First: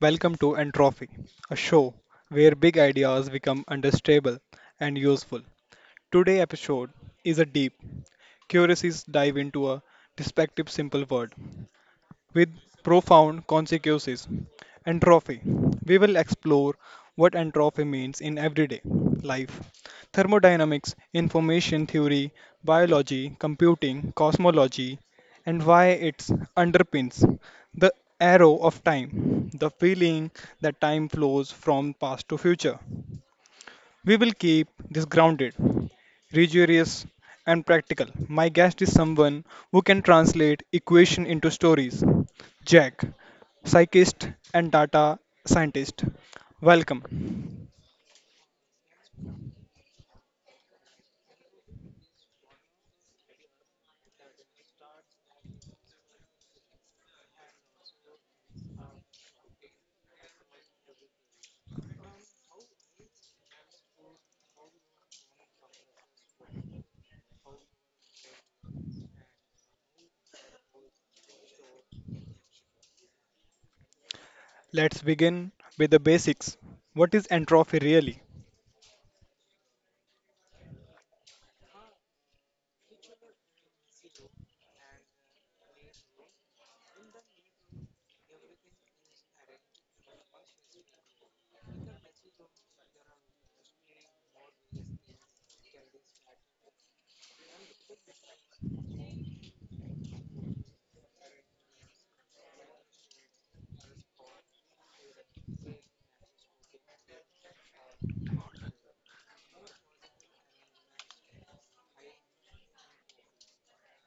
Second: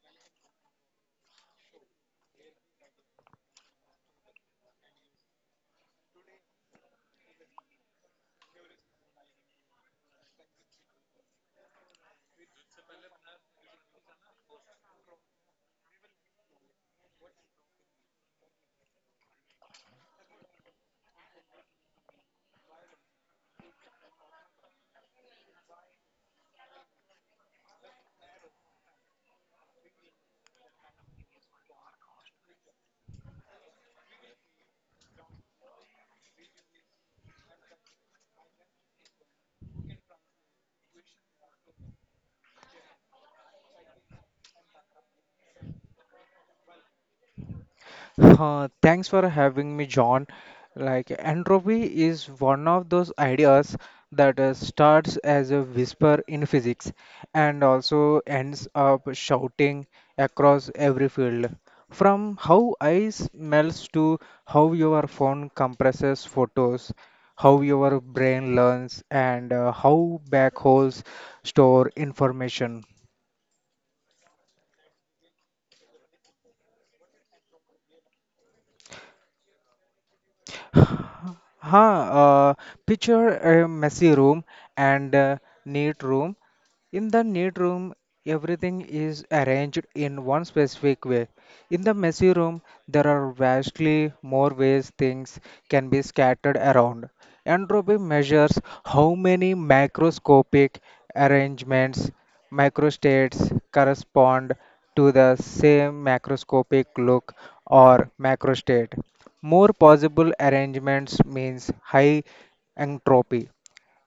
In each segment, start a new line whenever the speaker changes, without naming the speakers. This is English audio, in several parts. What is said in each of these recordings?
Welcome to Entropy, a show where big ideas become understandable and useful. Today's episode is a deep, curious dive into a perspective simple word with profound consequences. Entropy. We will explore what entropy means in everyday life. Thermodynamics, information theory, biology, computing, cosmology, and why it underpins the arrow of time, the feeling that time flows from past to future. We will keep this grounded, rigorous, and practical. My guest is someone who can translate equation into stories. Jack, psychist and data scientist. Welcome.
Thanks for having me, John. Entropy is one of those ideas that starts as a whisper in physics and also ends up shouting across every field. From how ice melts to how your phone compresses photos, how your brain learns, and how backholes store information.
Let's begin with the basics. What is entropy really?
Huh, uh, Picture a messy room and a neat room. In the neat room, everything is arranged in one specific way. In the messy room, there are vastly more ways things can be scattered around. Entropy measures how many macroscopic arrangements, microstates correspond to the same macroscopic look or macrostate. More possible arrangements means high entropy.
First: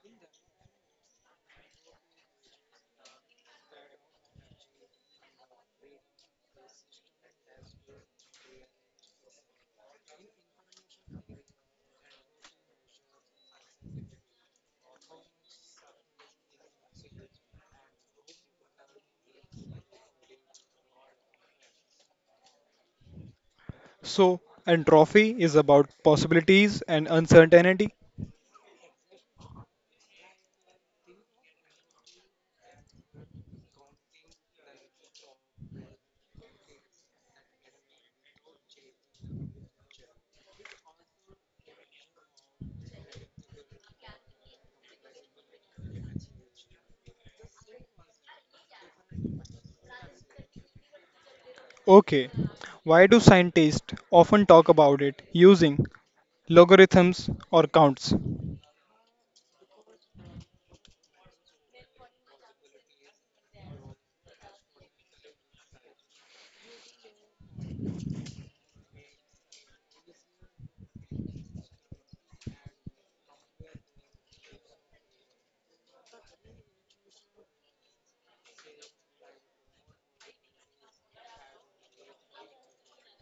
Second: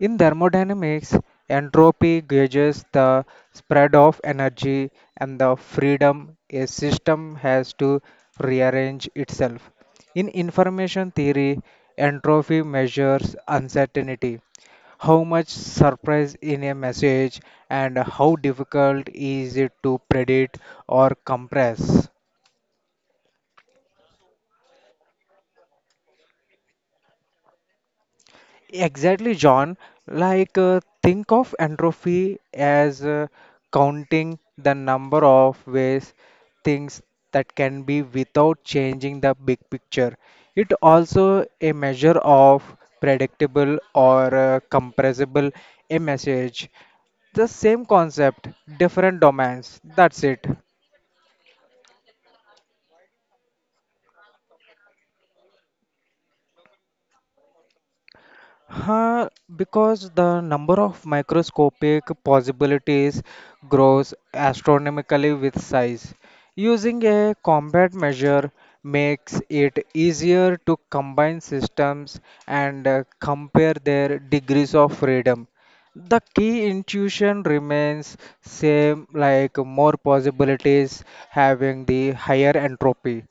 In thermodynamics, entropy gauges the spread of energy and the freedom a system has to rearrange itself. In information theory, entropy measures uncertainty, how much surprise in a message and how difficult is it to predict or compress.
So, entropy is about possibilities and uncertainty.
Exactly, John. Think of entropy as counting the number of ways things that can be without changing the big picture. It also a measure of predictable or compressible a message. The same concept, different domains. That's it.
Okay, why do scientists often talk about it using logarithms or counts?
Huh, because the number of microscopic possibilities grows astronomically with size. Using a combat measure makes it easier to combine systems and compare their degrees of freedom. The key intuition remains same like more possibilities having the higher entropy.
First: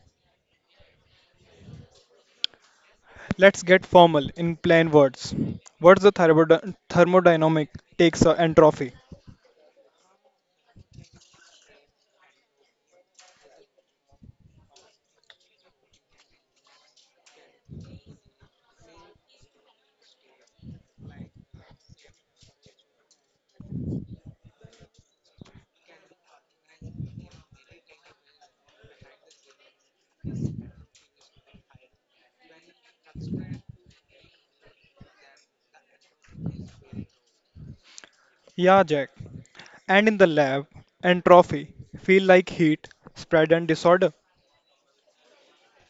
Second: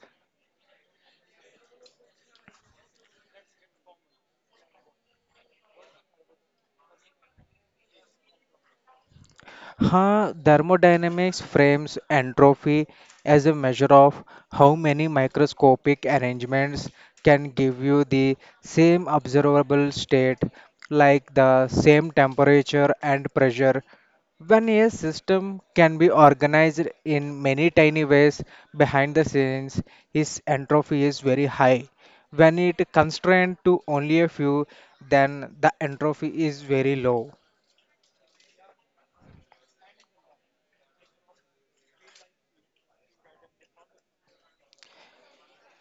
Let's get formal in plain words. What's the thermodynamic takes a entropy?
Thermodynamics frames entropy as a measure of how many microscopic arrangements can give you the same observable state, like the same temperature and pressure. When a system can be organized in many tiny ways behind the scenes, its entropy is very high. When it constrained to only a few, then the entropy is very low.
Yeah, Jack. And in the lab, entropy feel like heat, spread and disorder.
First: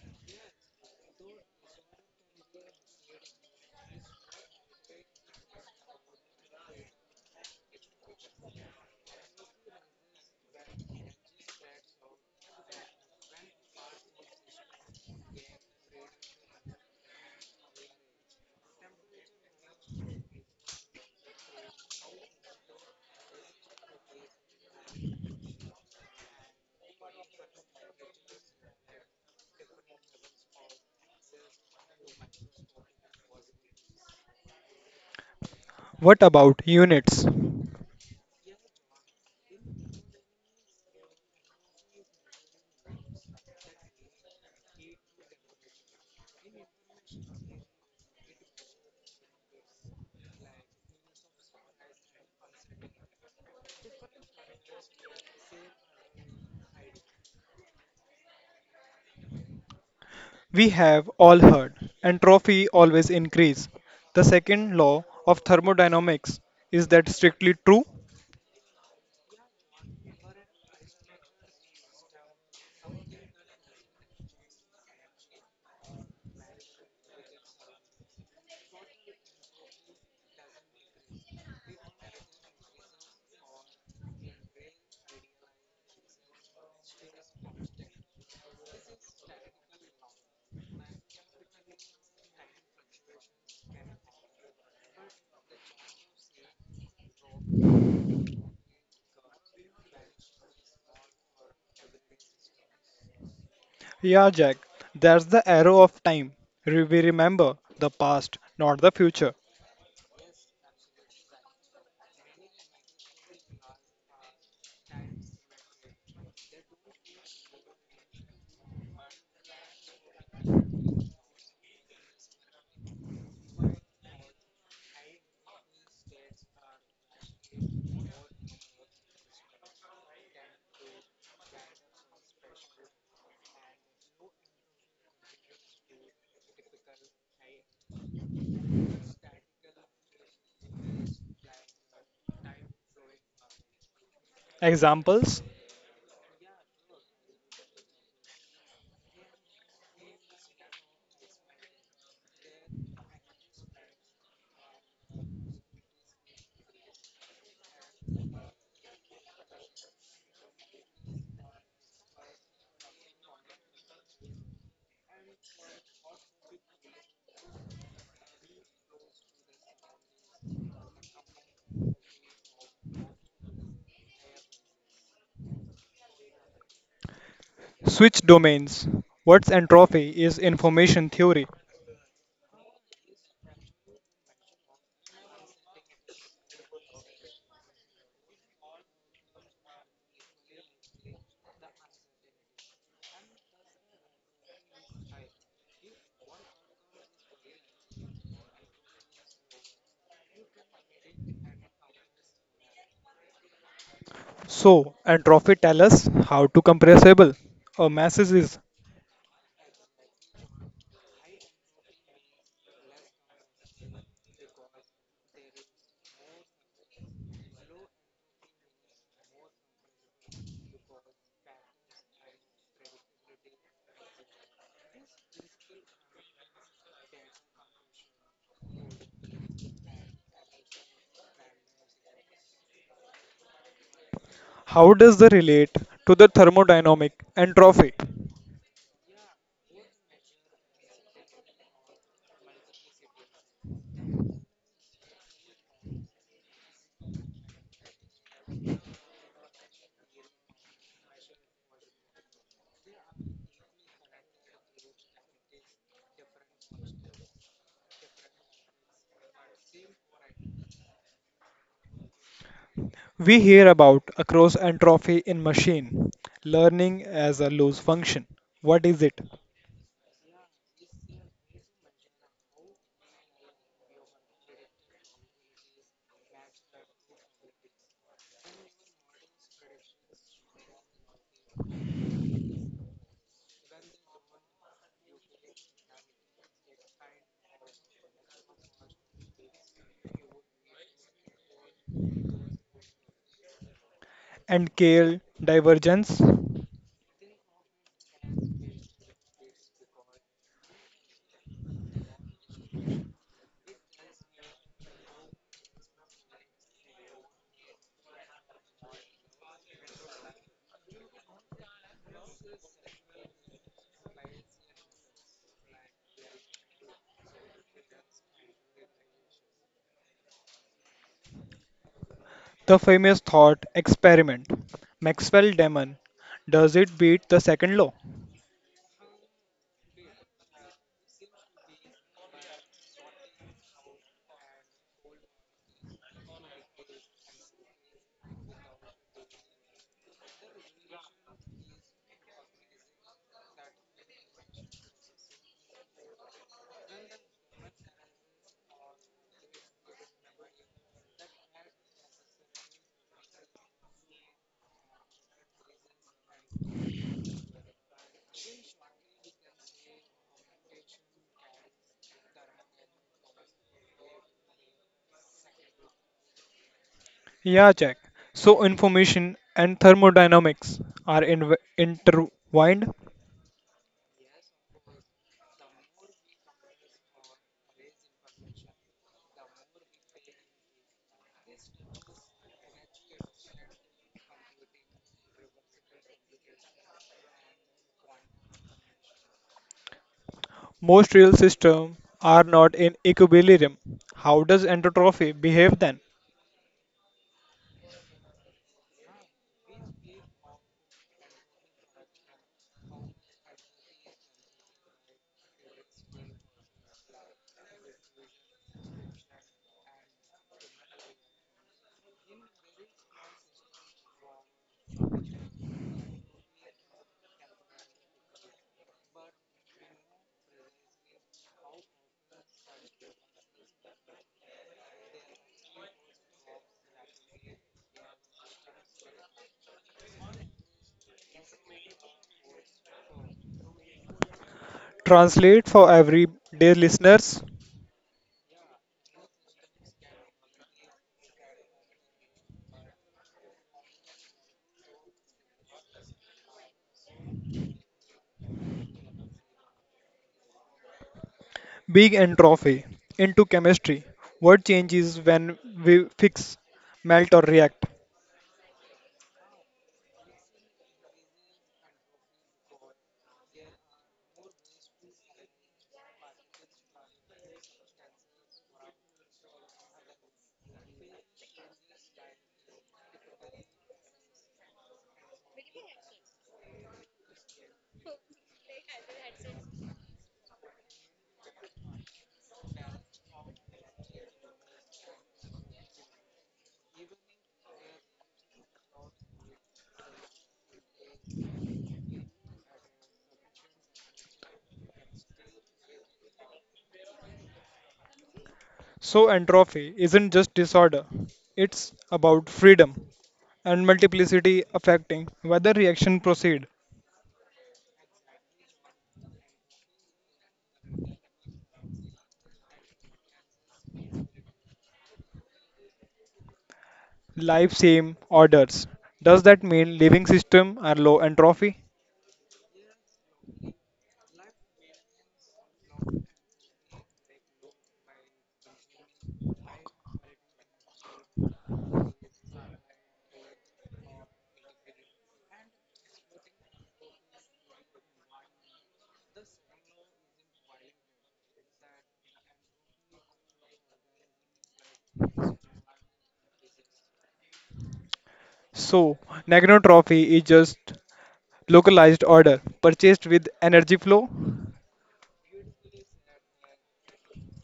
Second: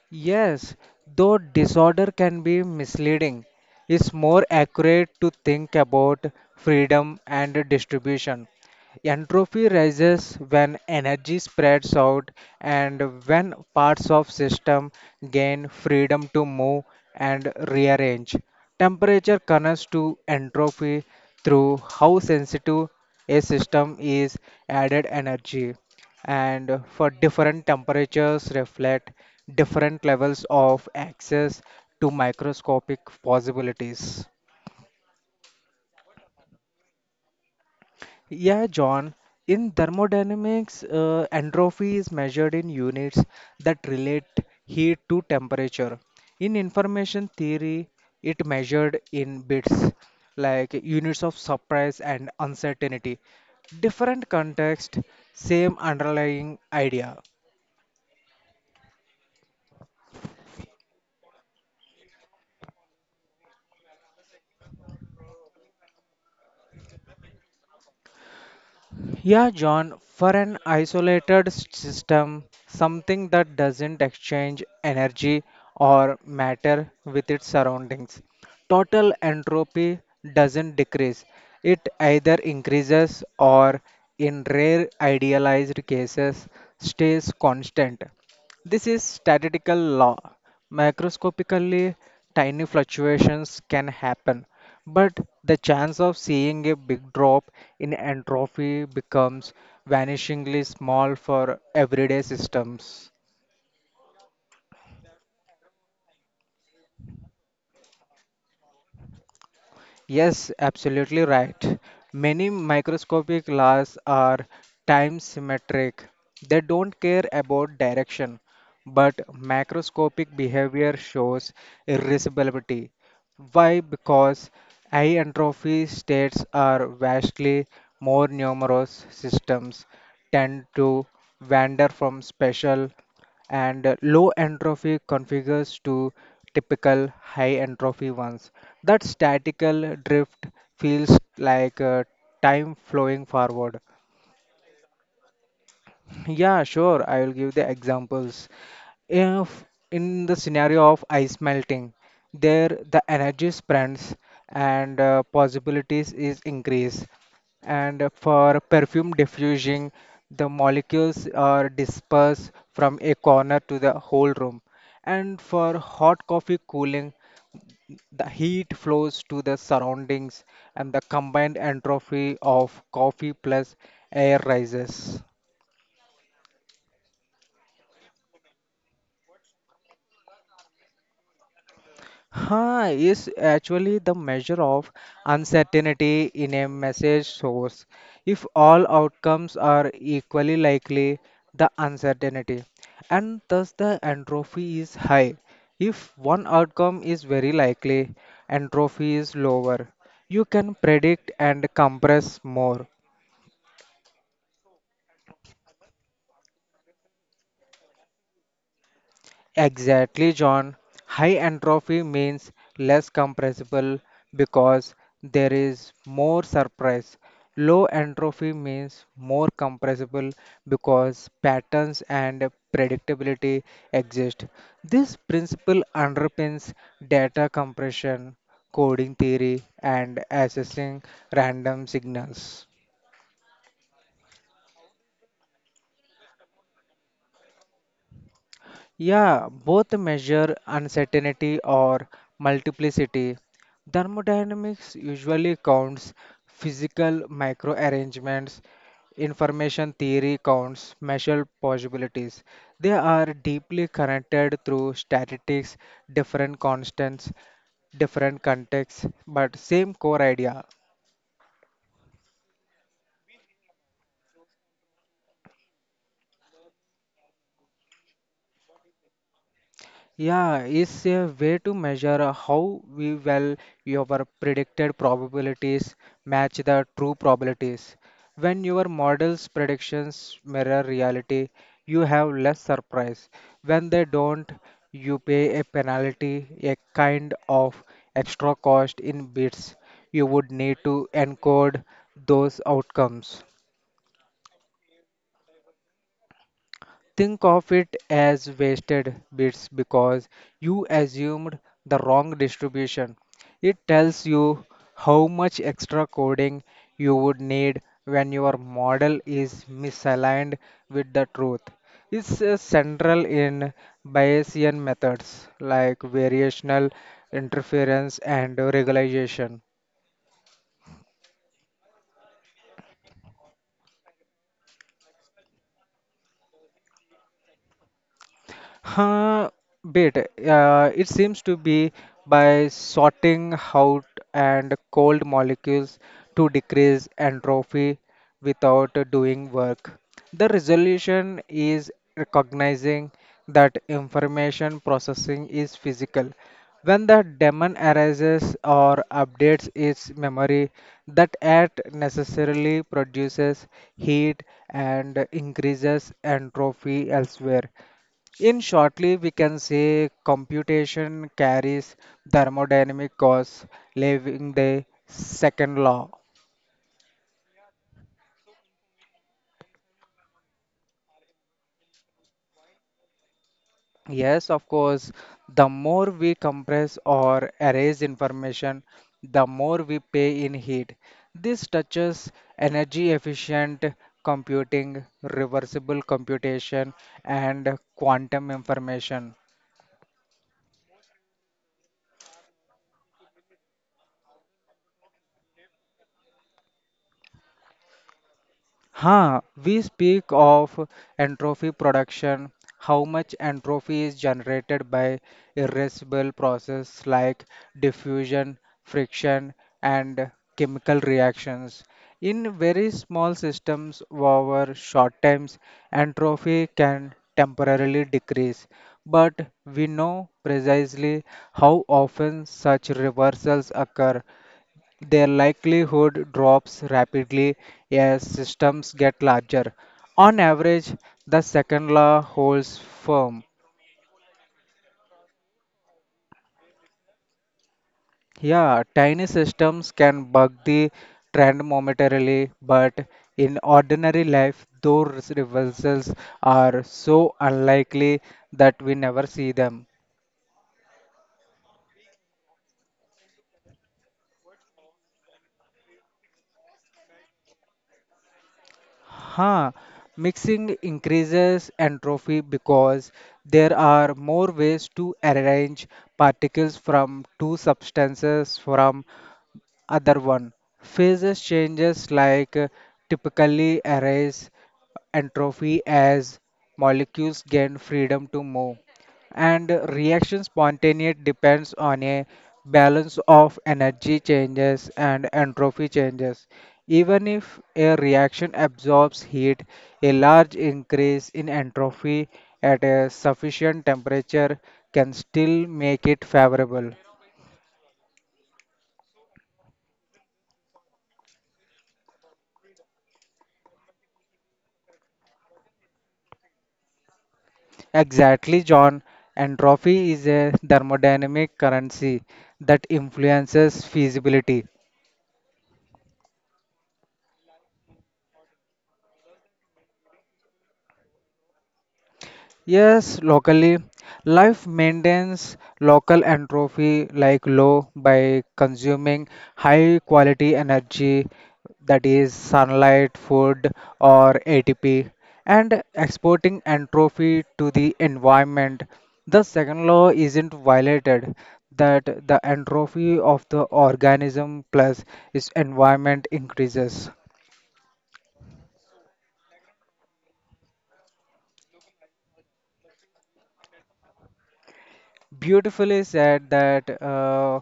Yes, though disorder can be misleading, it's more accurate to think about freedom and distribution. Entropy rises when energy spreads out and when parts of system gain freedom to move and rearrange. Temperature connects to entropy through how sensitive a system is added energy and for different temperatures reflect different levels of access to microscopic possibilities.
What about units?
Yeah, John. In thermodynamics, entropy is measured in units that relate heat to temperature. In information theory, it measured in bits, like units of surprise and uncertainty. Different context, same underlying idea.
We have all heard entropy always increase. The second law of thermodynamics is that strictly true?
Yeah, John, for an isolated system, something that doesn't exchange energy or matter with its surroundings, total entropy doesn't decrease. It either increases or, in rare idealized cases, stays constant. This is statistical law. Macroscopically, tiny fluctuations can happen, but the chance of seeing a big drop in entropy becomes vanishingly small for everyday systems.
Yeah, Jack. That's the arrow of time. We remember the past, not the future.
Yes, absolutely right. Many microscopic laws are time symmetric. They don't care about direction, but macroscopic behavior shows irreversibility. Why? Because high entropy states are vastly more numerous systems tend to wander from special and low entropy configures to typical high entropy ones. That statical drift feels like time flowing forward.
Examples.
Yeah, sure. I will give the examples. If in the scenario of ice melting, there the energy spreads and possibilities is increased. And for perfume diffusion, the molecules are dispersed from a corner to the whole room. And for hot coffee cooling, the heat flows to the surroundings and the combined entropy of coffee plus air rises.
Switch domains. What's entropy is information theory.
Is actually the measure of uncertainty in a message source. If all outcomes are equally likely, the uncertainty and thus the entropy is high. If one outcome is very likely, entropy is lower. You can predict and compress more.
So, entropy tells us how to compressible a masses is.
Exactly, John. High entropy means less compressible because there is more surprise. Low entropy means more compressible because patterns and predictability exist. This principle underpins data compression, coding theory, and assessing random signals.
How does the relate to the thermodynamic entropy?
Yeah, both measure uncertainty or multiplicity. Thermodynamics usually counts physical microarrangements. Information theory counts measured possibilities. They are deeply connected through statistics, different constants, different contexts, but same core idea.
We hear about across entropy in machine learning as a loss function. What is it?
Yeah, it's a way to measure how we well your predicted probabilities match the true probabilities. When your model's predictions mirror reality, you have less surprise. When they don't, you pay a penalty, a kind of extra cost in bits. You would need to encode those outcomes.
And KL divergence,
Think of it as wasted bits because you assumed the wrong distribution. It tells you how much extra coding you would need when your model is misaligned with the truth. It's central in Bayesian methods like variational interference and regularization.
the famous thought experiment. Maxwell Damon, does it beat the second law?
Huh, Bit. It seems to be by sorting out and cold molecules to decrease entropy without doing work. The resolution is recognizing that information processing is physical. When the daemon arises or updates its memory, that act necessarily produces heat and increases entropy elsewhere. In shortly, we can say computation carries thermodynamic costs, leaving the second law.
Yeah, Jack. So information and thermodynamics are intertwined.
Yes, of course, the more we compress or erase information, the more we pay in heat. This touches energy efficient computing, reversible computation, and quantum information.
Most real systems are not in equilibrium. How does entropy behave then?
We speak of entropy production, how much entropy is generated by irreversible processes like diffusion, friction, and chemical reactions. In very small systems over short times, entropy can temporarily decrease, but we know precisely how often such reversals occur their likelihood drops rapidly as systems get larger. On average, the second law holds firm.
Translate for everyday listeners.
Yeah, tiny systems can bug the trend momentarily, but in ordinary life, those reversals are so unlikely that we never see them.
Big entropy into chemistry. What changes when we fix, melt, or react?
Huh. Mixing increases entropy because there are more ways to arrange particles from two substances from other one phases changes like typically arrays entropy as molecules gain freedom to move and reaction spontaneity depends on a balance of energy changes and entropy changes even if a reaction absorbs heat a large increase in entropy at a sufficient temperature can still make it favorable.
So entropy isn't just disorder. It's about freedom and multiplicity affecting whether reaction proceed.
Exactly, John. Entropy is a thermodynamic currency that influences feasibility.
Life same orders. Does that mean living system are low entropy?
Yes, locally, life maintains local entropy like low by consuming high quality energy that is sunlight, food or ATP and exporting entropy to the environment. The second law isn't violated that the entropy of the organism plus its environment increases.
So negonotropy is just localized order purchased with energy flow.
Beautifully said that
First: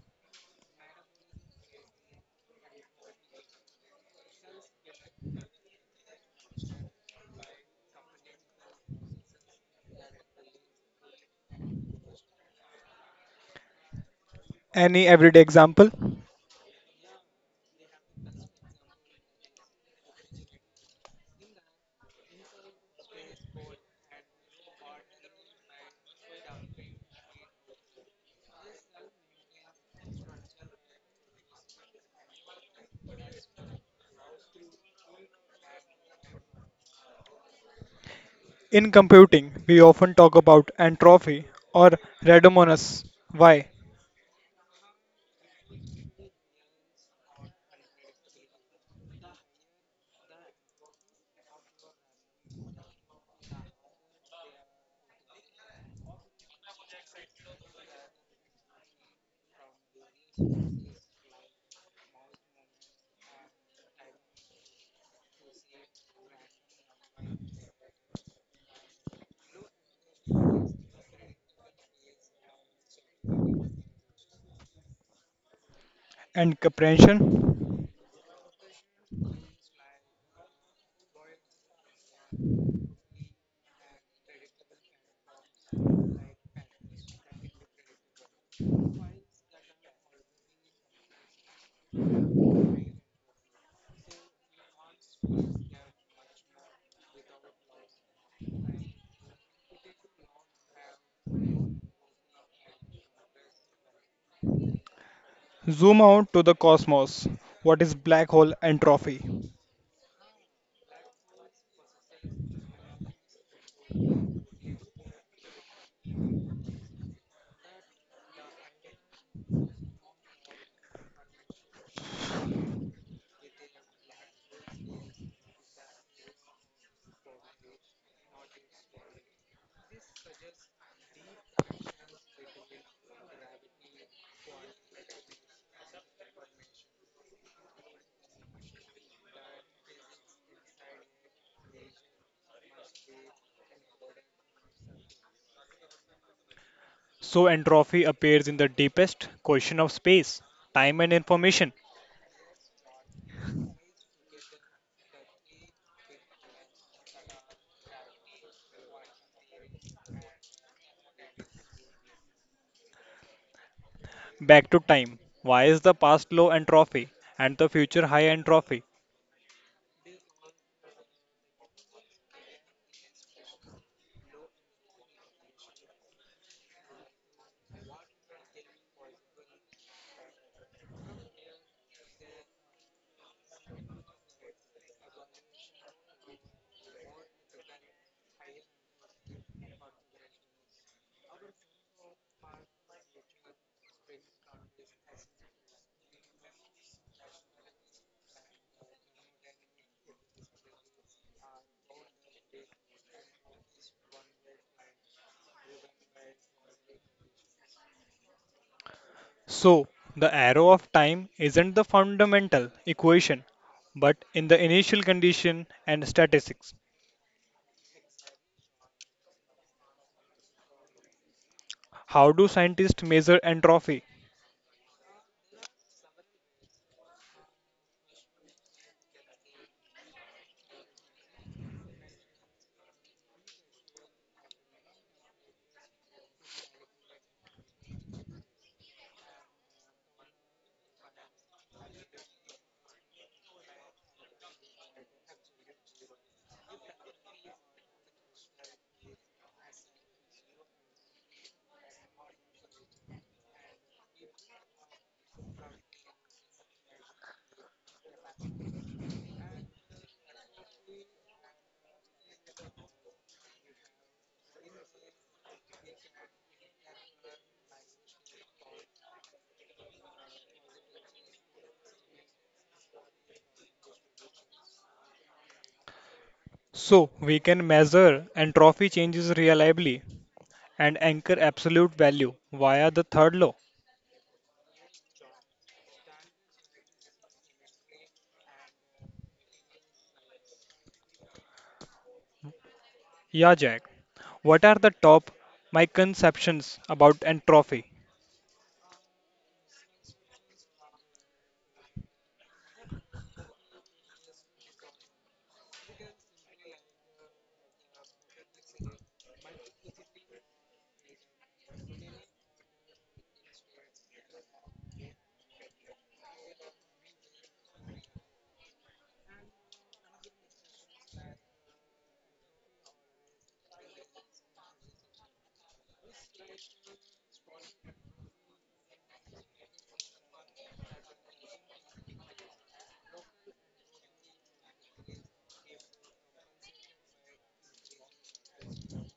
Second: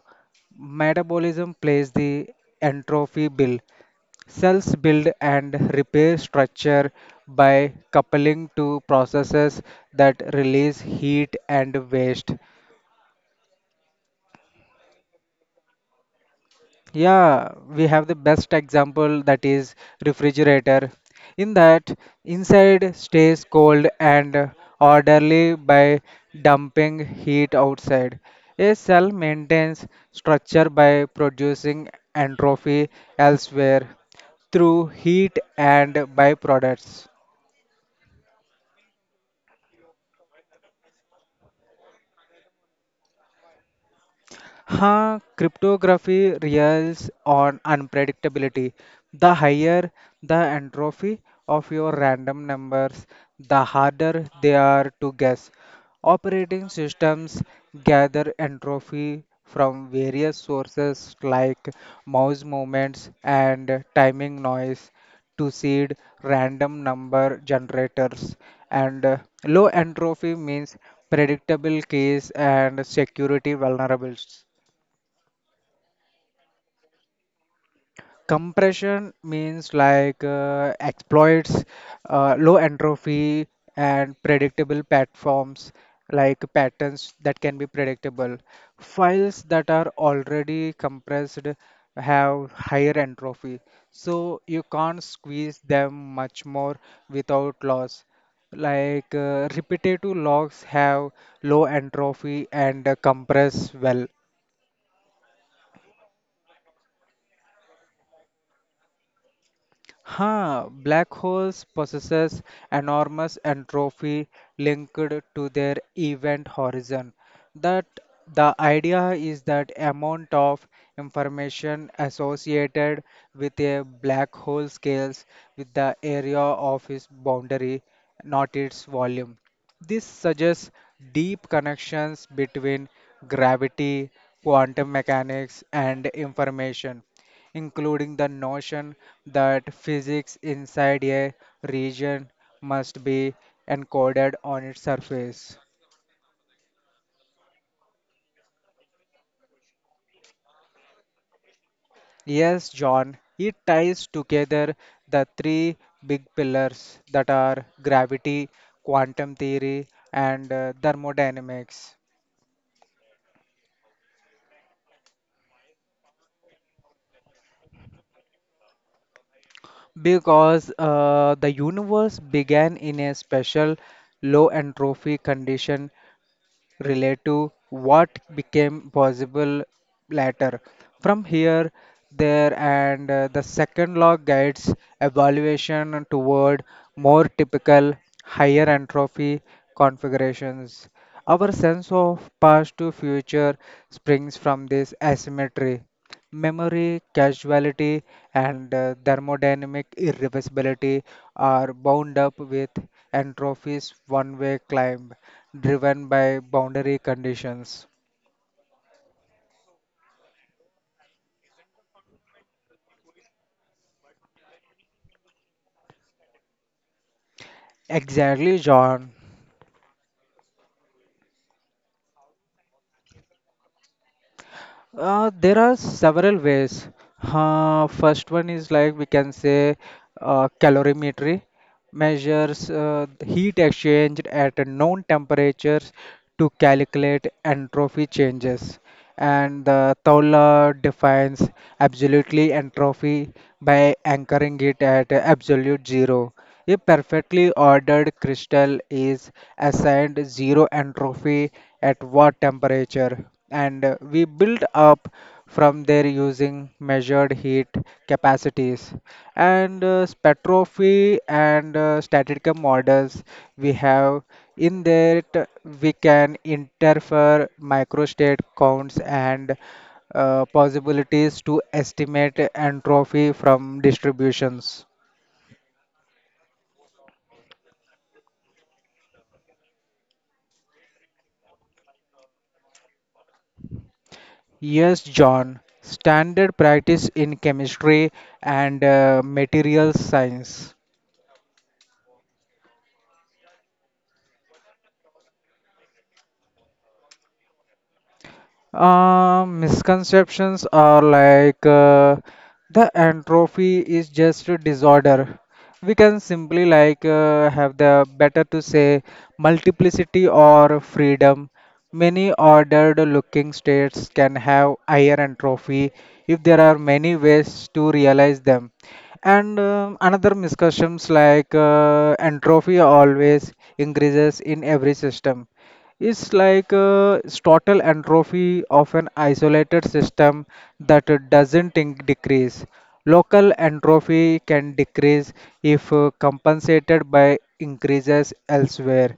metabolism plays the entropy bill. Cells build and repair structure by coupling to processes that release heat and waste.
Any everyday example?
Yeah, we have the best example that is refrigerator. In that, inside stays cold and orderly by dumping heat outside. A cell maintains structure by producing entropy elsewhere through heat and byproducts.
In computing, we often talk about entropy or Radiomonas. Why?
Cryptography relies on unpredictability. The higher the entropy of your random numbers, the harder they are to guess. Operating systems gather entropy from various sources like mouse movements and timing noise to seed random number generators. And low entropy means predictable keys and security vulnerables.
And compression.
Compression means like exploits low entropy and predictable platforms like patterns that can be predictable. Files that are already compressed have higher entropy, so you can't squeeze them much more without loss. Like repetitive logs have low entropy and compress well.
Zoom out to the cosmos. What is black hole entropy?
Black holes possess enormous entropy linked to their event horizon. That the idea is that amount of information associated with a black hole scales with the area of its boundary, not its volume. This suggests deep connections between gravity, quantum mechanics, and information including the notion that physics inside a region must be encoded on its surface.
So entropy appears in the deepest question of space, time and information.
Yes, John, it ties together the three big pillars that are gravity, quantum theory, and thermodynamics.
Back to time. Why is the past low entropy and the future high entropy?
Because the universe began in a special low entropy condition relate to what became possible later. From here, there, and the second law guides evaluation toward more typical higher entropy configurations. Our sense of past to future springs from this asymmetry. Memory, causality, and thermodynamic irreversibility are bound up with entropy's one way climb driven by boundary conditions.
So, the arrow of time isn't the fundamental equation, but in the initial condition and statistics.
Exactly, John.
How do scientists measure entropy?
There are several ways. First one is like we can say calorimetry. Measures the heat exchange at known temperatures to calculate entropy changes. And the Towler defines absolutely entropy by anchoring it at absolute zero. A perfectly ordered crystal is assigned zero entropy at what temperature? And we build up from there using measured heat capacities and spectrophy and statistical models we have in that we can interfere microstate counts and possibilities to estimate entropy from distributions.
So, we can measure entropy changes reliably and anchor absolute value via the third law.
Yes, John, standard practice in chemistry and materials science.
Yeah, Jack. What are the top misconceptions about entropy?
Misconceptions are like the entropy is just a disorder. We can simply like have the better to say multiplicity or freedom. Many ordered looking states can have higher entropy if there are many ways to realize them. And another misconceptions like entropy always increases in every system is like a total entropy of an isolated system that doesn't decrease. Local entropy can decrease if compensated by increases elsewhere.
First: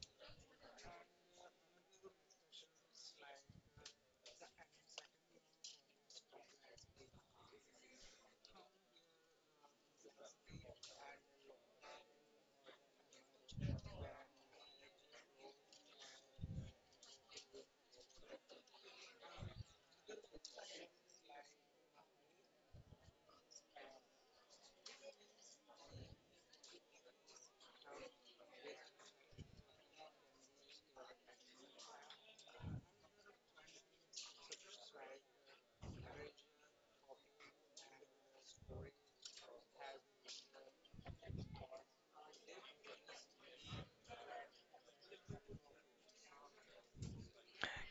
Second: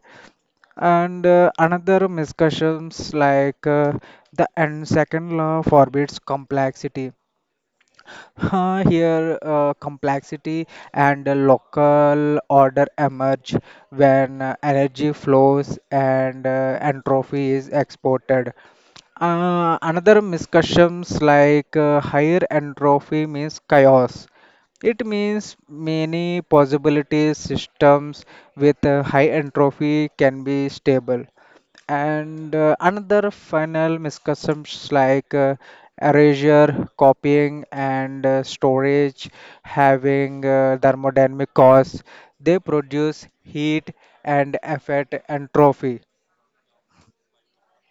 And another misconceptions like the and second law forbids complexity. Here, complexity and a local order emerge when energy flows and entropy is exported. Another misconceptions like higher entropy means chaos. It means many possibilities systems with high entropy can be stable, and another final misconceptions like erasure, copying, and storage having thermodynamic costs. They produce heat and effect and trophy.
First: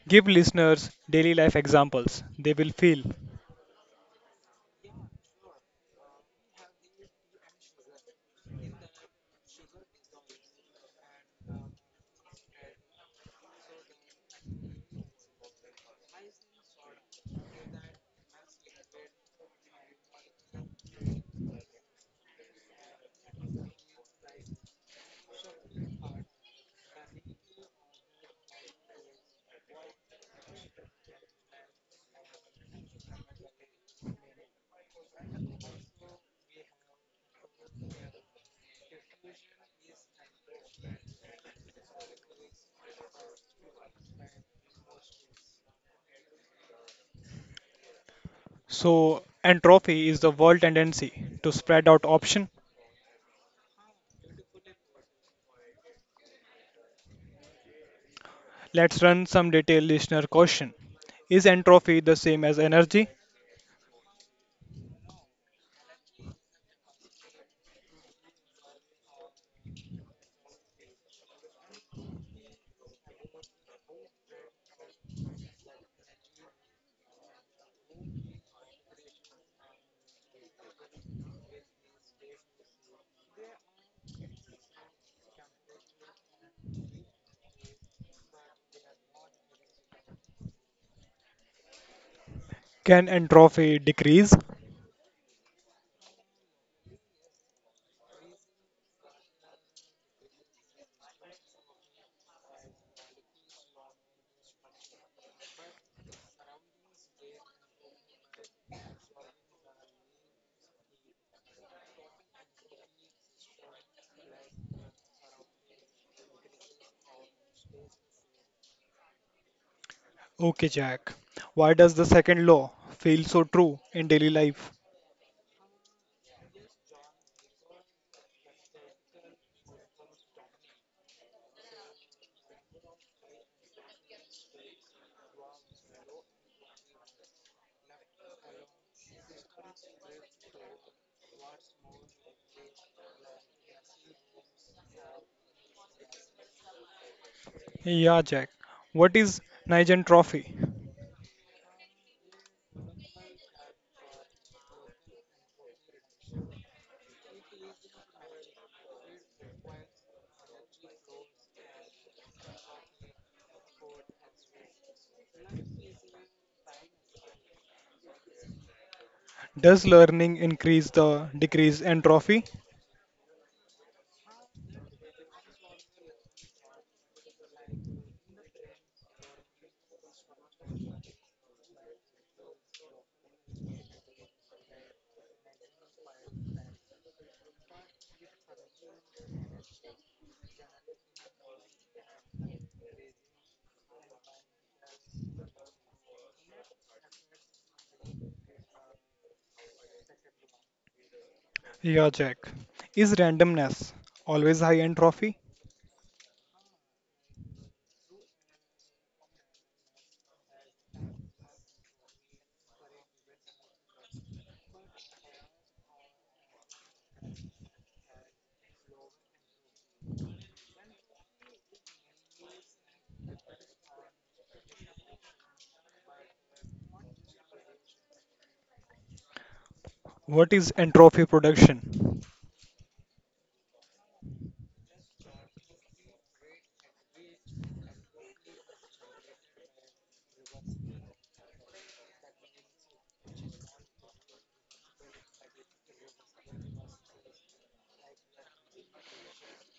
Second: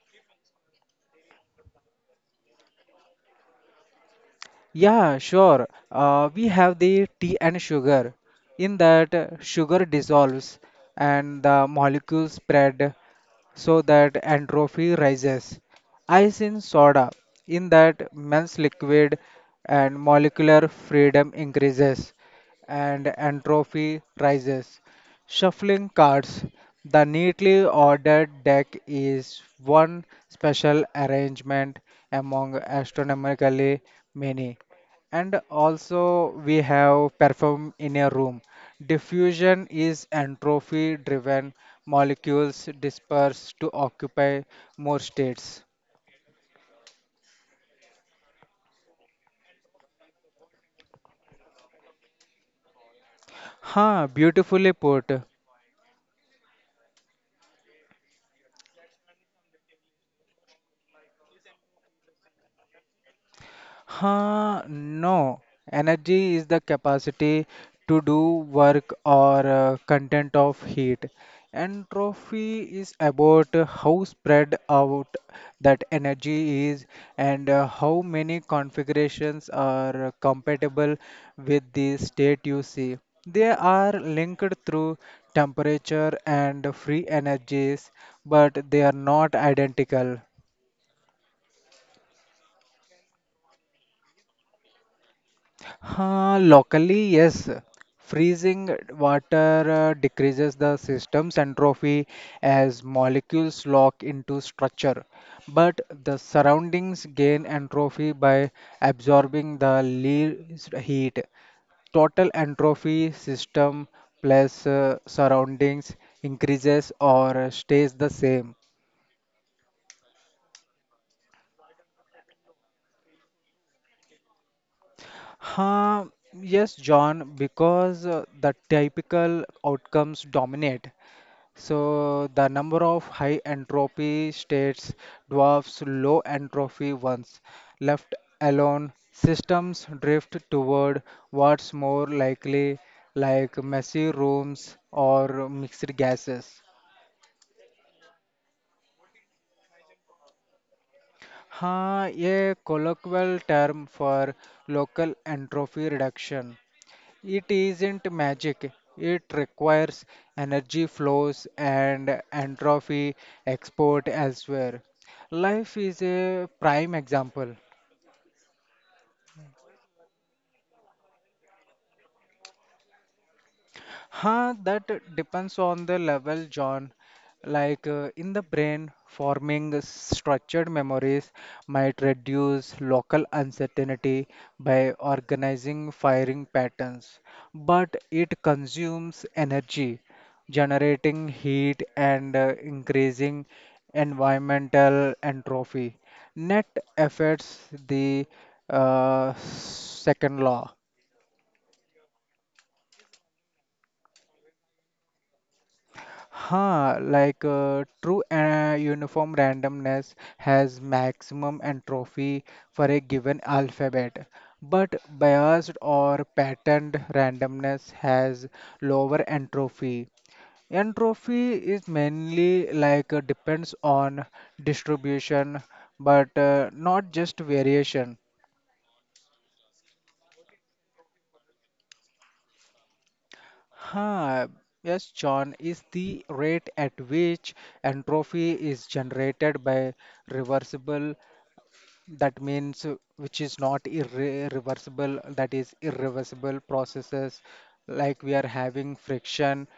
Give listeners daily life examples they will feel.
Yeah, sure. We have the tea and sugar. In that, sugar dissolves and the molecules spread so that entropy rises. Ice in soda. In that, melts liquid and molecular freedom increases and entropy rises. Shuffling cards. The neatly ordered deck is one special arrangement among astronomically many, and also we have perform in a room. Diffusion is entropy driven molecules disperse to occupy more states.
So, entropy is the world tendency to spread out option.
Ha! Beautifully put.
Let's run some detailed listener question. Is entropy the same as energy?
No. Energy is the capacity to do work or content of heat. Entropy is about how spread out that energy is and how many configurations are compatible with the state you see. They are linked through temperature and free energies, but they are not identical.
Can entropy decrease?
Locally, yes. Freezing water decreases the system's entropy as molecules lock into structure, but the surroundings gain entropy by absorbing the least heat. Total entropy system plus surroundings increases or stays the same.
Okay, Jack. Why does the second law feel so true in daily life?
Huh, yes, John, because the typical outcomes dominate. So the number of high entropy states dwarfs low entropy ones. Left alone, systems drift toward what's more likely, like messy rooms or mixed gases.
Yeah, Jack. What is Nijentropy? Entropy?
हाँ ये colloquial term for local entropy reduction. It isn't magic. It requires energy flows and entropy export elsewhere. Life is a prime example.
Does learning increase the decrease entropy?
That depends on the level, John. Like in the brain, forming structured memories might reduce local uncertainty by organizing firing patterns, but it consumes energy, generating heat and increasing environmental entropy. Net affects the second law.
Yeah, Jack. Is randomness always high entropy?
Like true uniform randomness has maximum entropy for a given alphabet, but biased or patterned randomness has lower entropy. Entropy is mainly like depends on distribution, but not just variation.
What is entropy production?
Huh, yes, John, is the rate at which entropy is generated by reversible, that means which is not irreversible, that is irreversible processes like we are having friction,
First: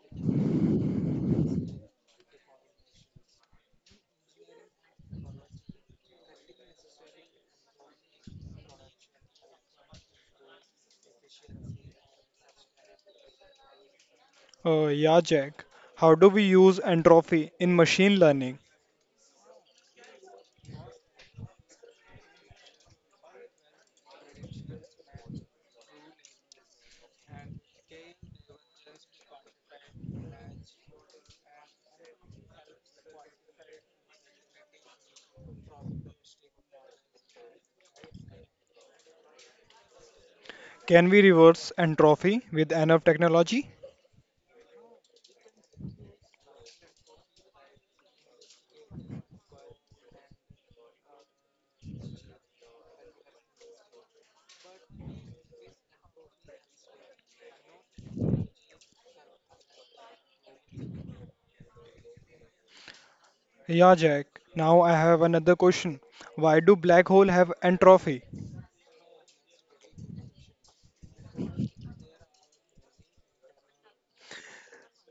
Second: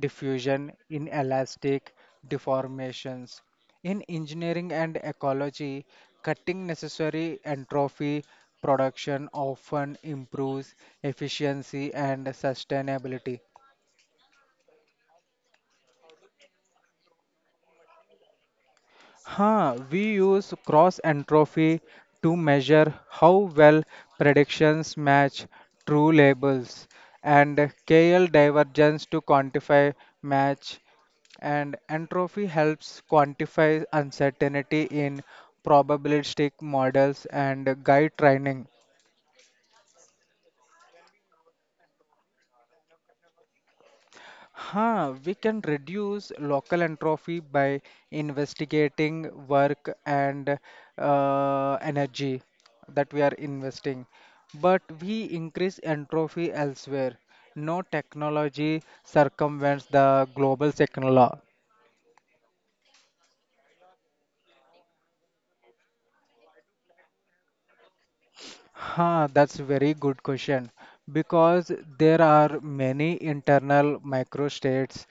diffusion, inelastic deformations in engineering and ecology. Cutting necessary entropy production often improves efficiency and sustainability.
Yeah, Jack. How do we use entropy in machine learning?
We use cross entropy to measure how well predictions match true labels, and KL divergence to quantify match, and entropy helps quantify uncertainty in probabilistic models and guide training.
Can we reverse entropy with enough technology?
We can reduce local entropy by investigating work and energy that we are investing. But we increase entropy elsewhere. No technology circumvents the global second law.
Yeah, Jack. Now I have another question. Why do black hole have entropy?
That's a very good question because there are many internal microstates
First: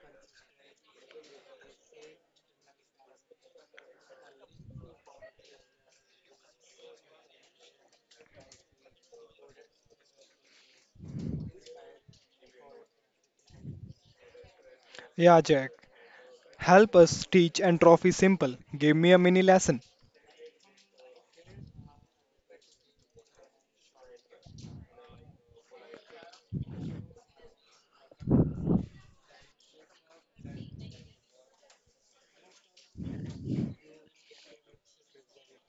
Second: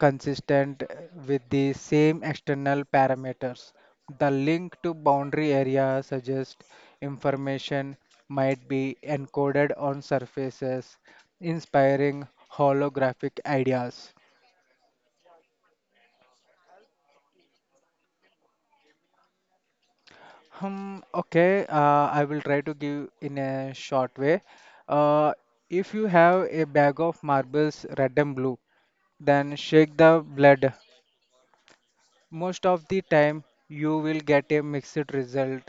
consistent with the same external parameters. The link to boundary area suggests information might be encoded on surfaces, inspiring holographic ideas.
Yeah, Jack. Help us teach entropy simple. Give me a mini lesson.
Hmm, okay, I will try to give in a short way. Uh, if you have a bag of marbles red and blue, then shake the blood. Most of the time, you will get a mixed result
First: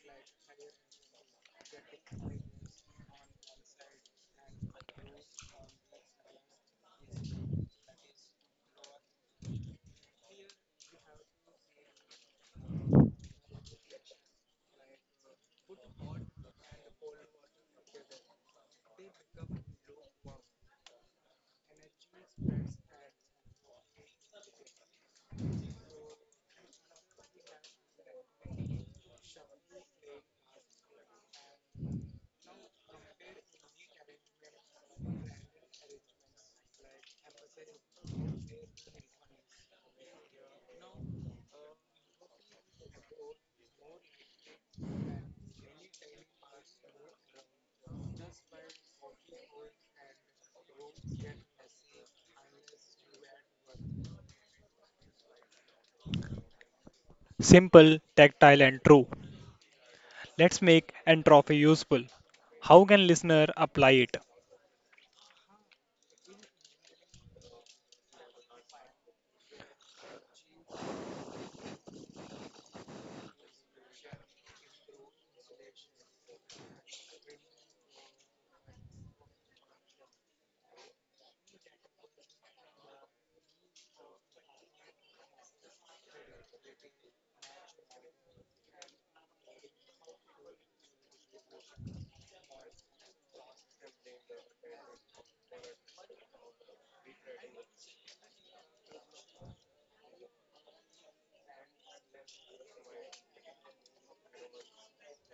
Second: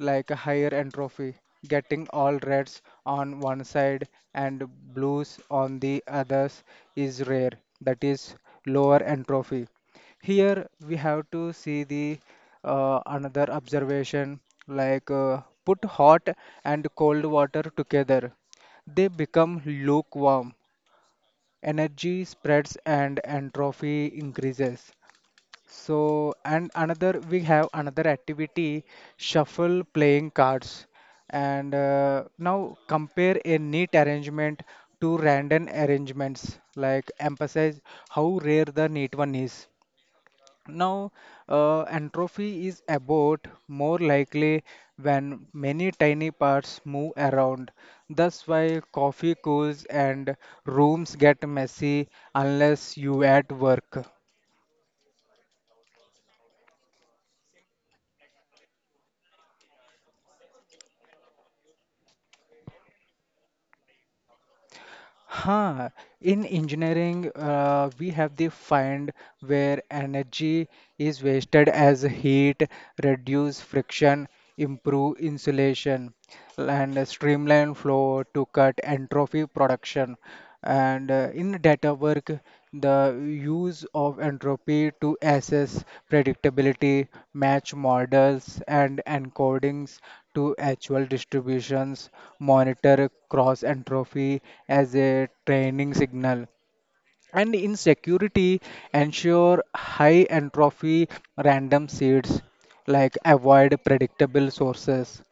like a higher entropy, getting all reds on one side and blues on the others is rare, that is lower entropy. Here we have to see the another observation like put hot and cold water together. They become lukewarm, energy spreads and entropy increases. So, and another, we have another activity, shuffle playing cards. And now compare a neat arrangement to random arrangements, like emphasize how rare the neat one is. Now, entropy is about more likely when many tiny parts move around. That's why coffee cools and rooms get messy unless you at work.
Simple, tactile, and true. Let's make entropy useful. How can listener apply it?
Huh. In engineering, we have the find where energy is wasted as heat, reduce friction, improve insulation, and streamline flow to cut entropy production. And in data work, the use of entropy to assess predictability, match models and encodings to actual distributions, monitor cross entropy as a training signal. And in security, ensure high entropy random seeds, like avoid predictable sources.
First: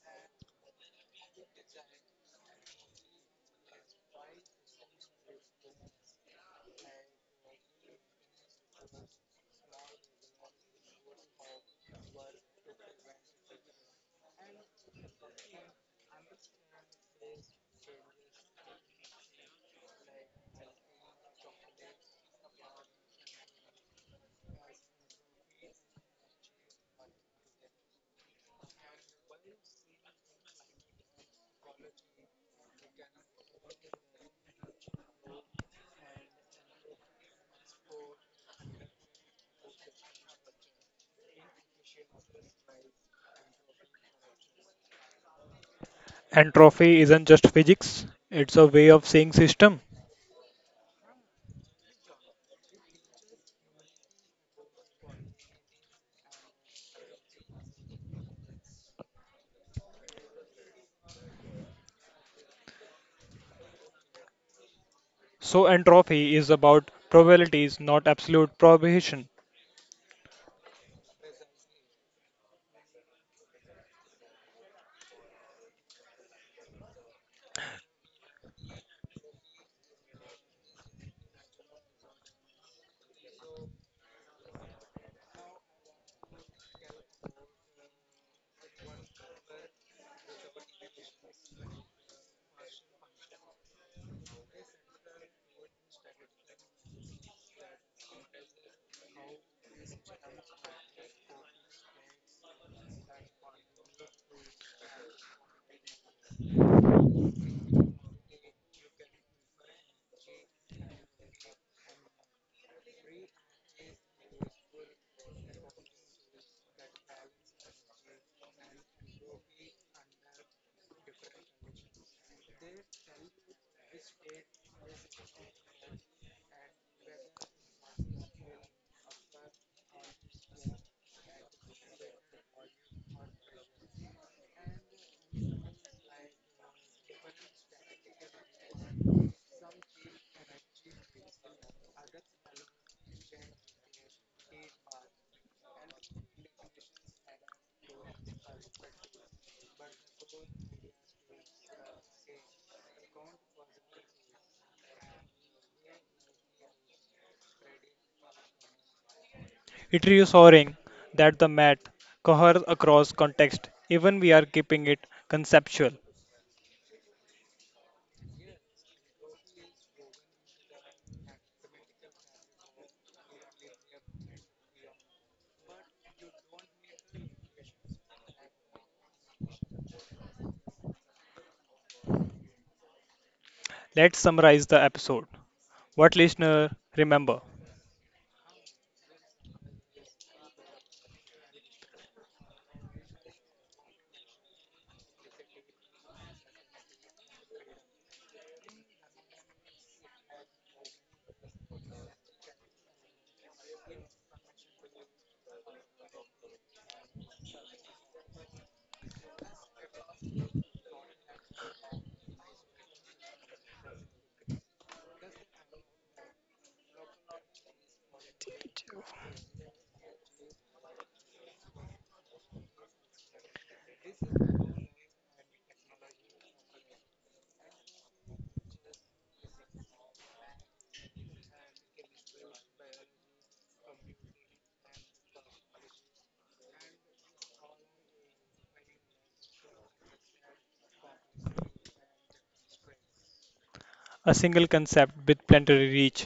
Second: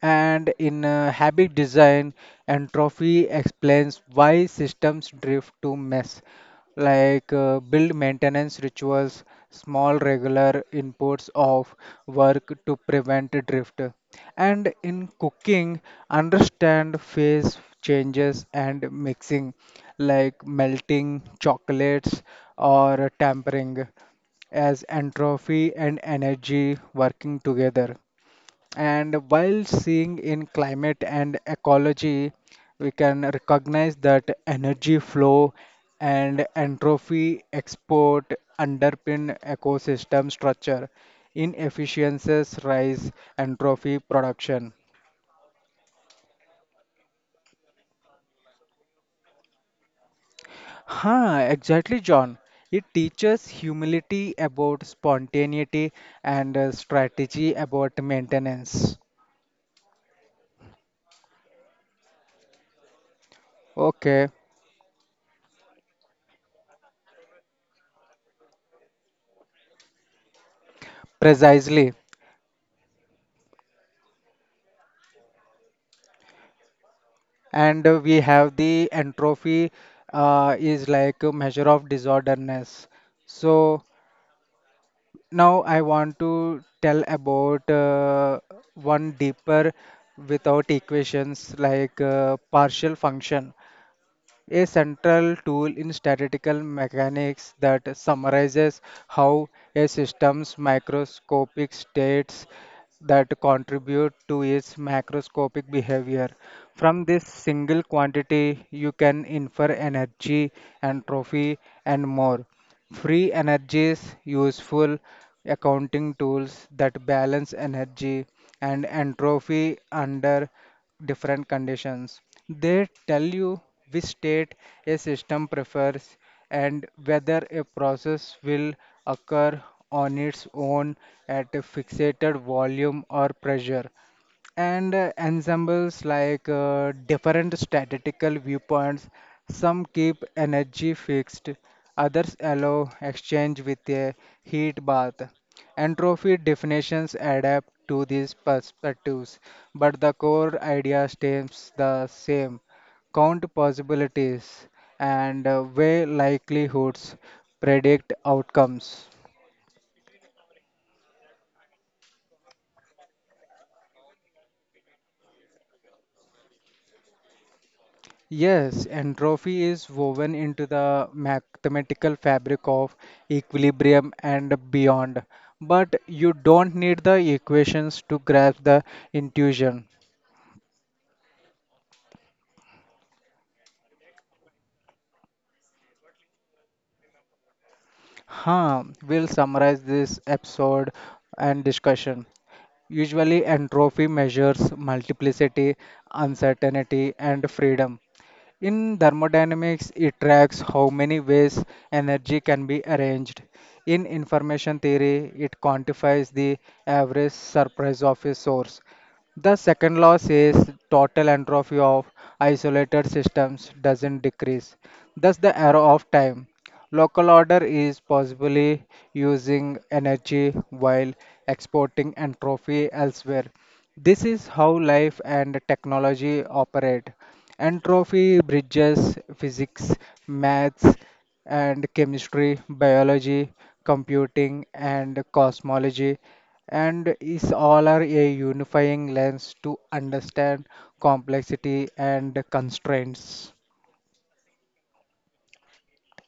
And in habit design, entropy explains why systems drift to mess like build maintenance rituals, small regular inputs of work to prevent drift. And in cooking, understand phase changes and mixing, like melting chocolates or tempering, as entropy and energy working together, and while seeing in climate and ecology, we can recognize that energy flow and entropy export underpin ecosystem structure. Inefficiencies rise entropy production.
Entropy isn't just physics, it's a way of seeing system.
Exactly, John. It teaches humility about spontaneity and strategy about maintenance. Okay,
So entropy is about probabilities, not absolute prohibition.
precisely. And we have the entropy is like a measure of disorderness. So now I want to tell about one deeper without equations, like partial function, a central tool in statistical mechanics that summarizes how a system's microscopic states that contribute to its macroscopic behavior. From this single quantity, you can infer energy, entropy, and more. Free energies useful accounting tools that balance energy and entropy under different conditions. They tell you which state a system prefers and whether a process will occur on its own at a fixated volume or pressure, and ensembles like different statistical viewpoints. Some keep energy fixed, others allow exchange with a heat bath. Entropy definitions adapt to these perspectives, but the core idea stays the same. Count possibilities and weigh likelihoods, predict outcomes.
It reassuring that the math coheres across context, even we are keeping it conceptual.
Yes, entropy is woven into the mathematical fabric of equilibrium and beyond. But you don't need the equations to grasp the intuition.
Let's summarize the episode. What listener remember?
We'll summarize this episode and discussion. Usually, entropy measures multiplicity, uncertainty, and freedom. In thermodynamics, it tracks how many ways energy can be arranged. In information theory, it quantifies the average surprise of a source. The second law says total entropy of isolated systems doesn't decrease. Thus, the arrow of time. Local order is possibly using energy while exporting entropy elsewhere. This is how life and technology operate. Entropy bridges physics, maths, and chemistry, biology, computing, and cosmology, and is all are a unifying lens to understand complexity and constraints.
A single concept with plenary reach.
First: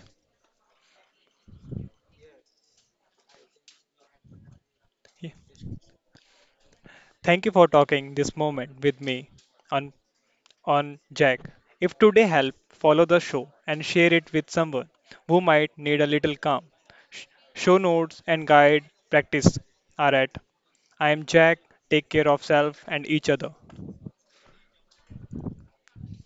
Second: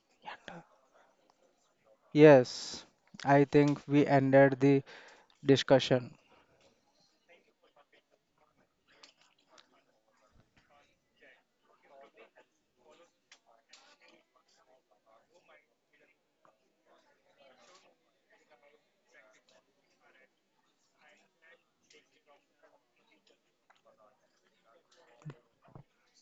Yes, I think we ended the discussion.
Thank you for talking this moment with me on on Jack. If today help, follow the show and share it with someone who might need a little calm. Sh- Show notes and guide practice are at I am Jack. Take care of self and each other.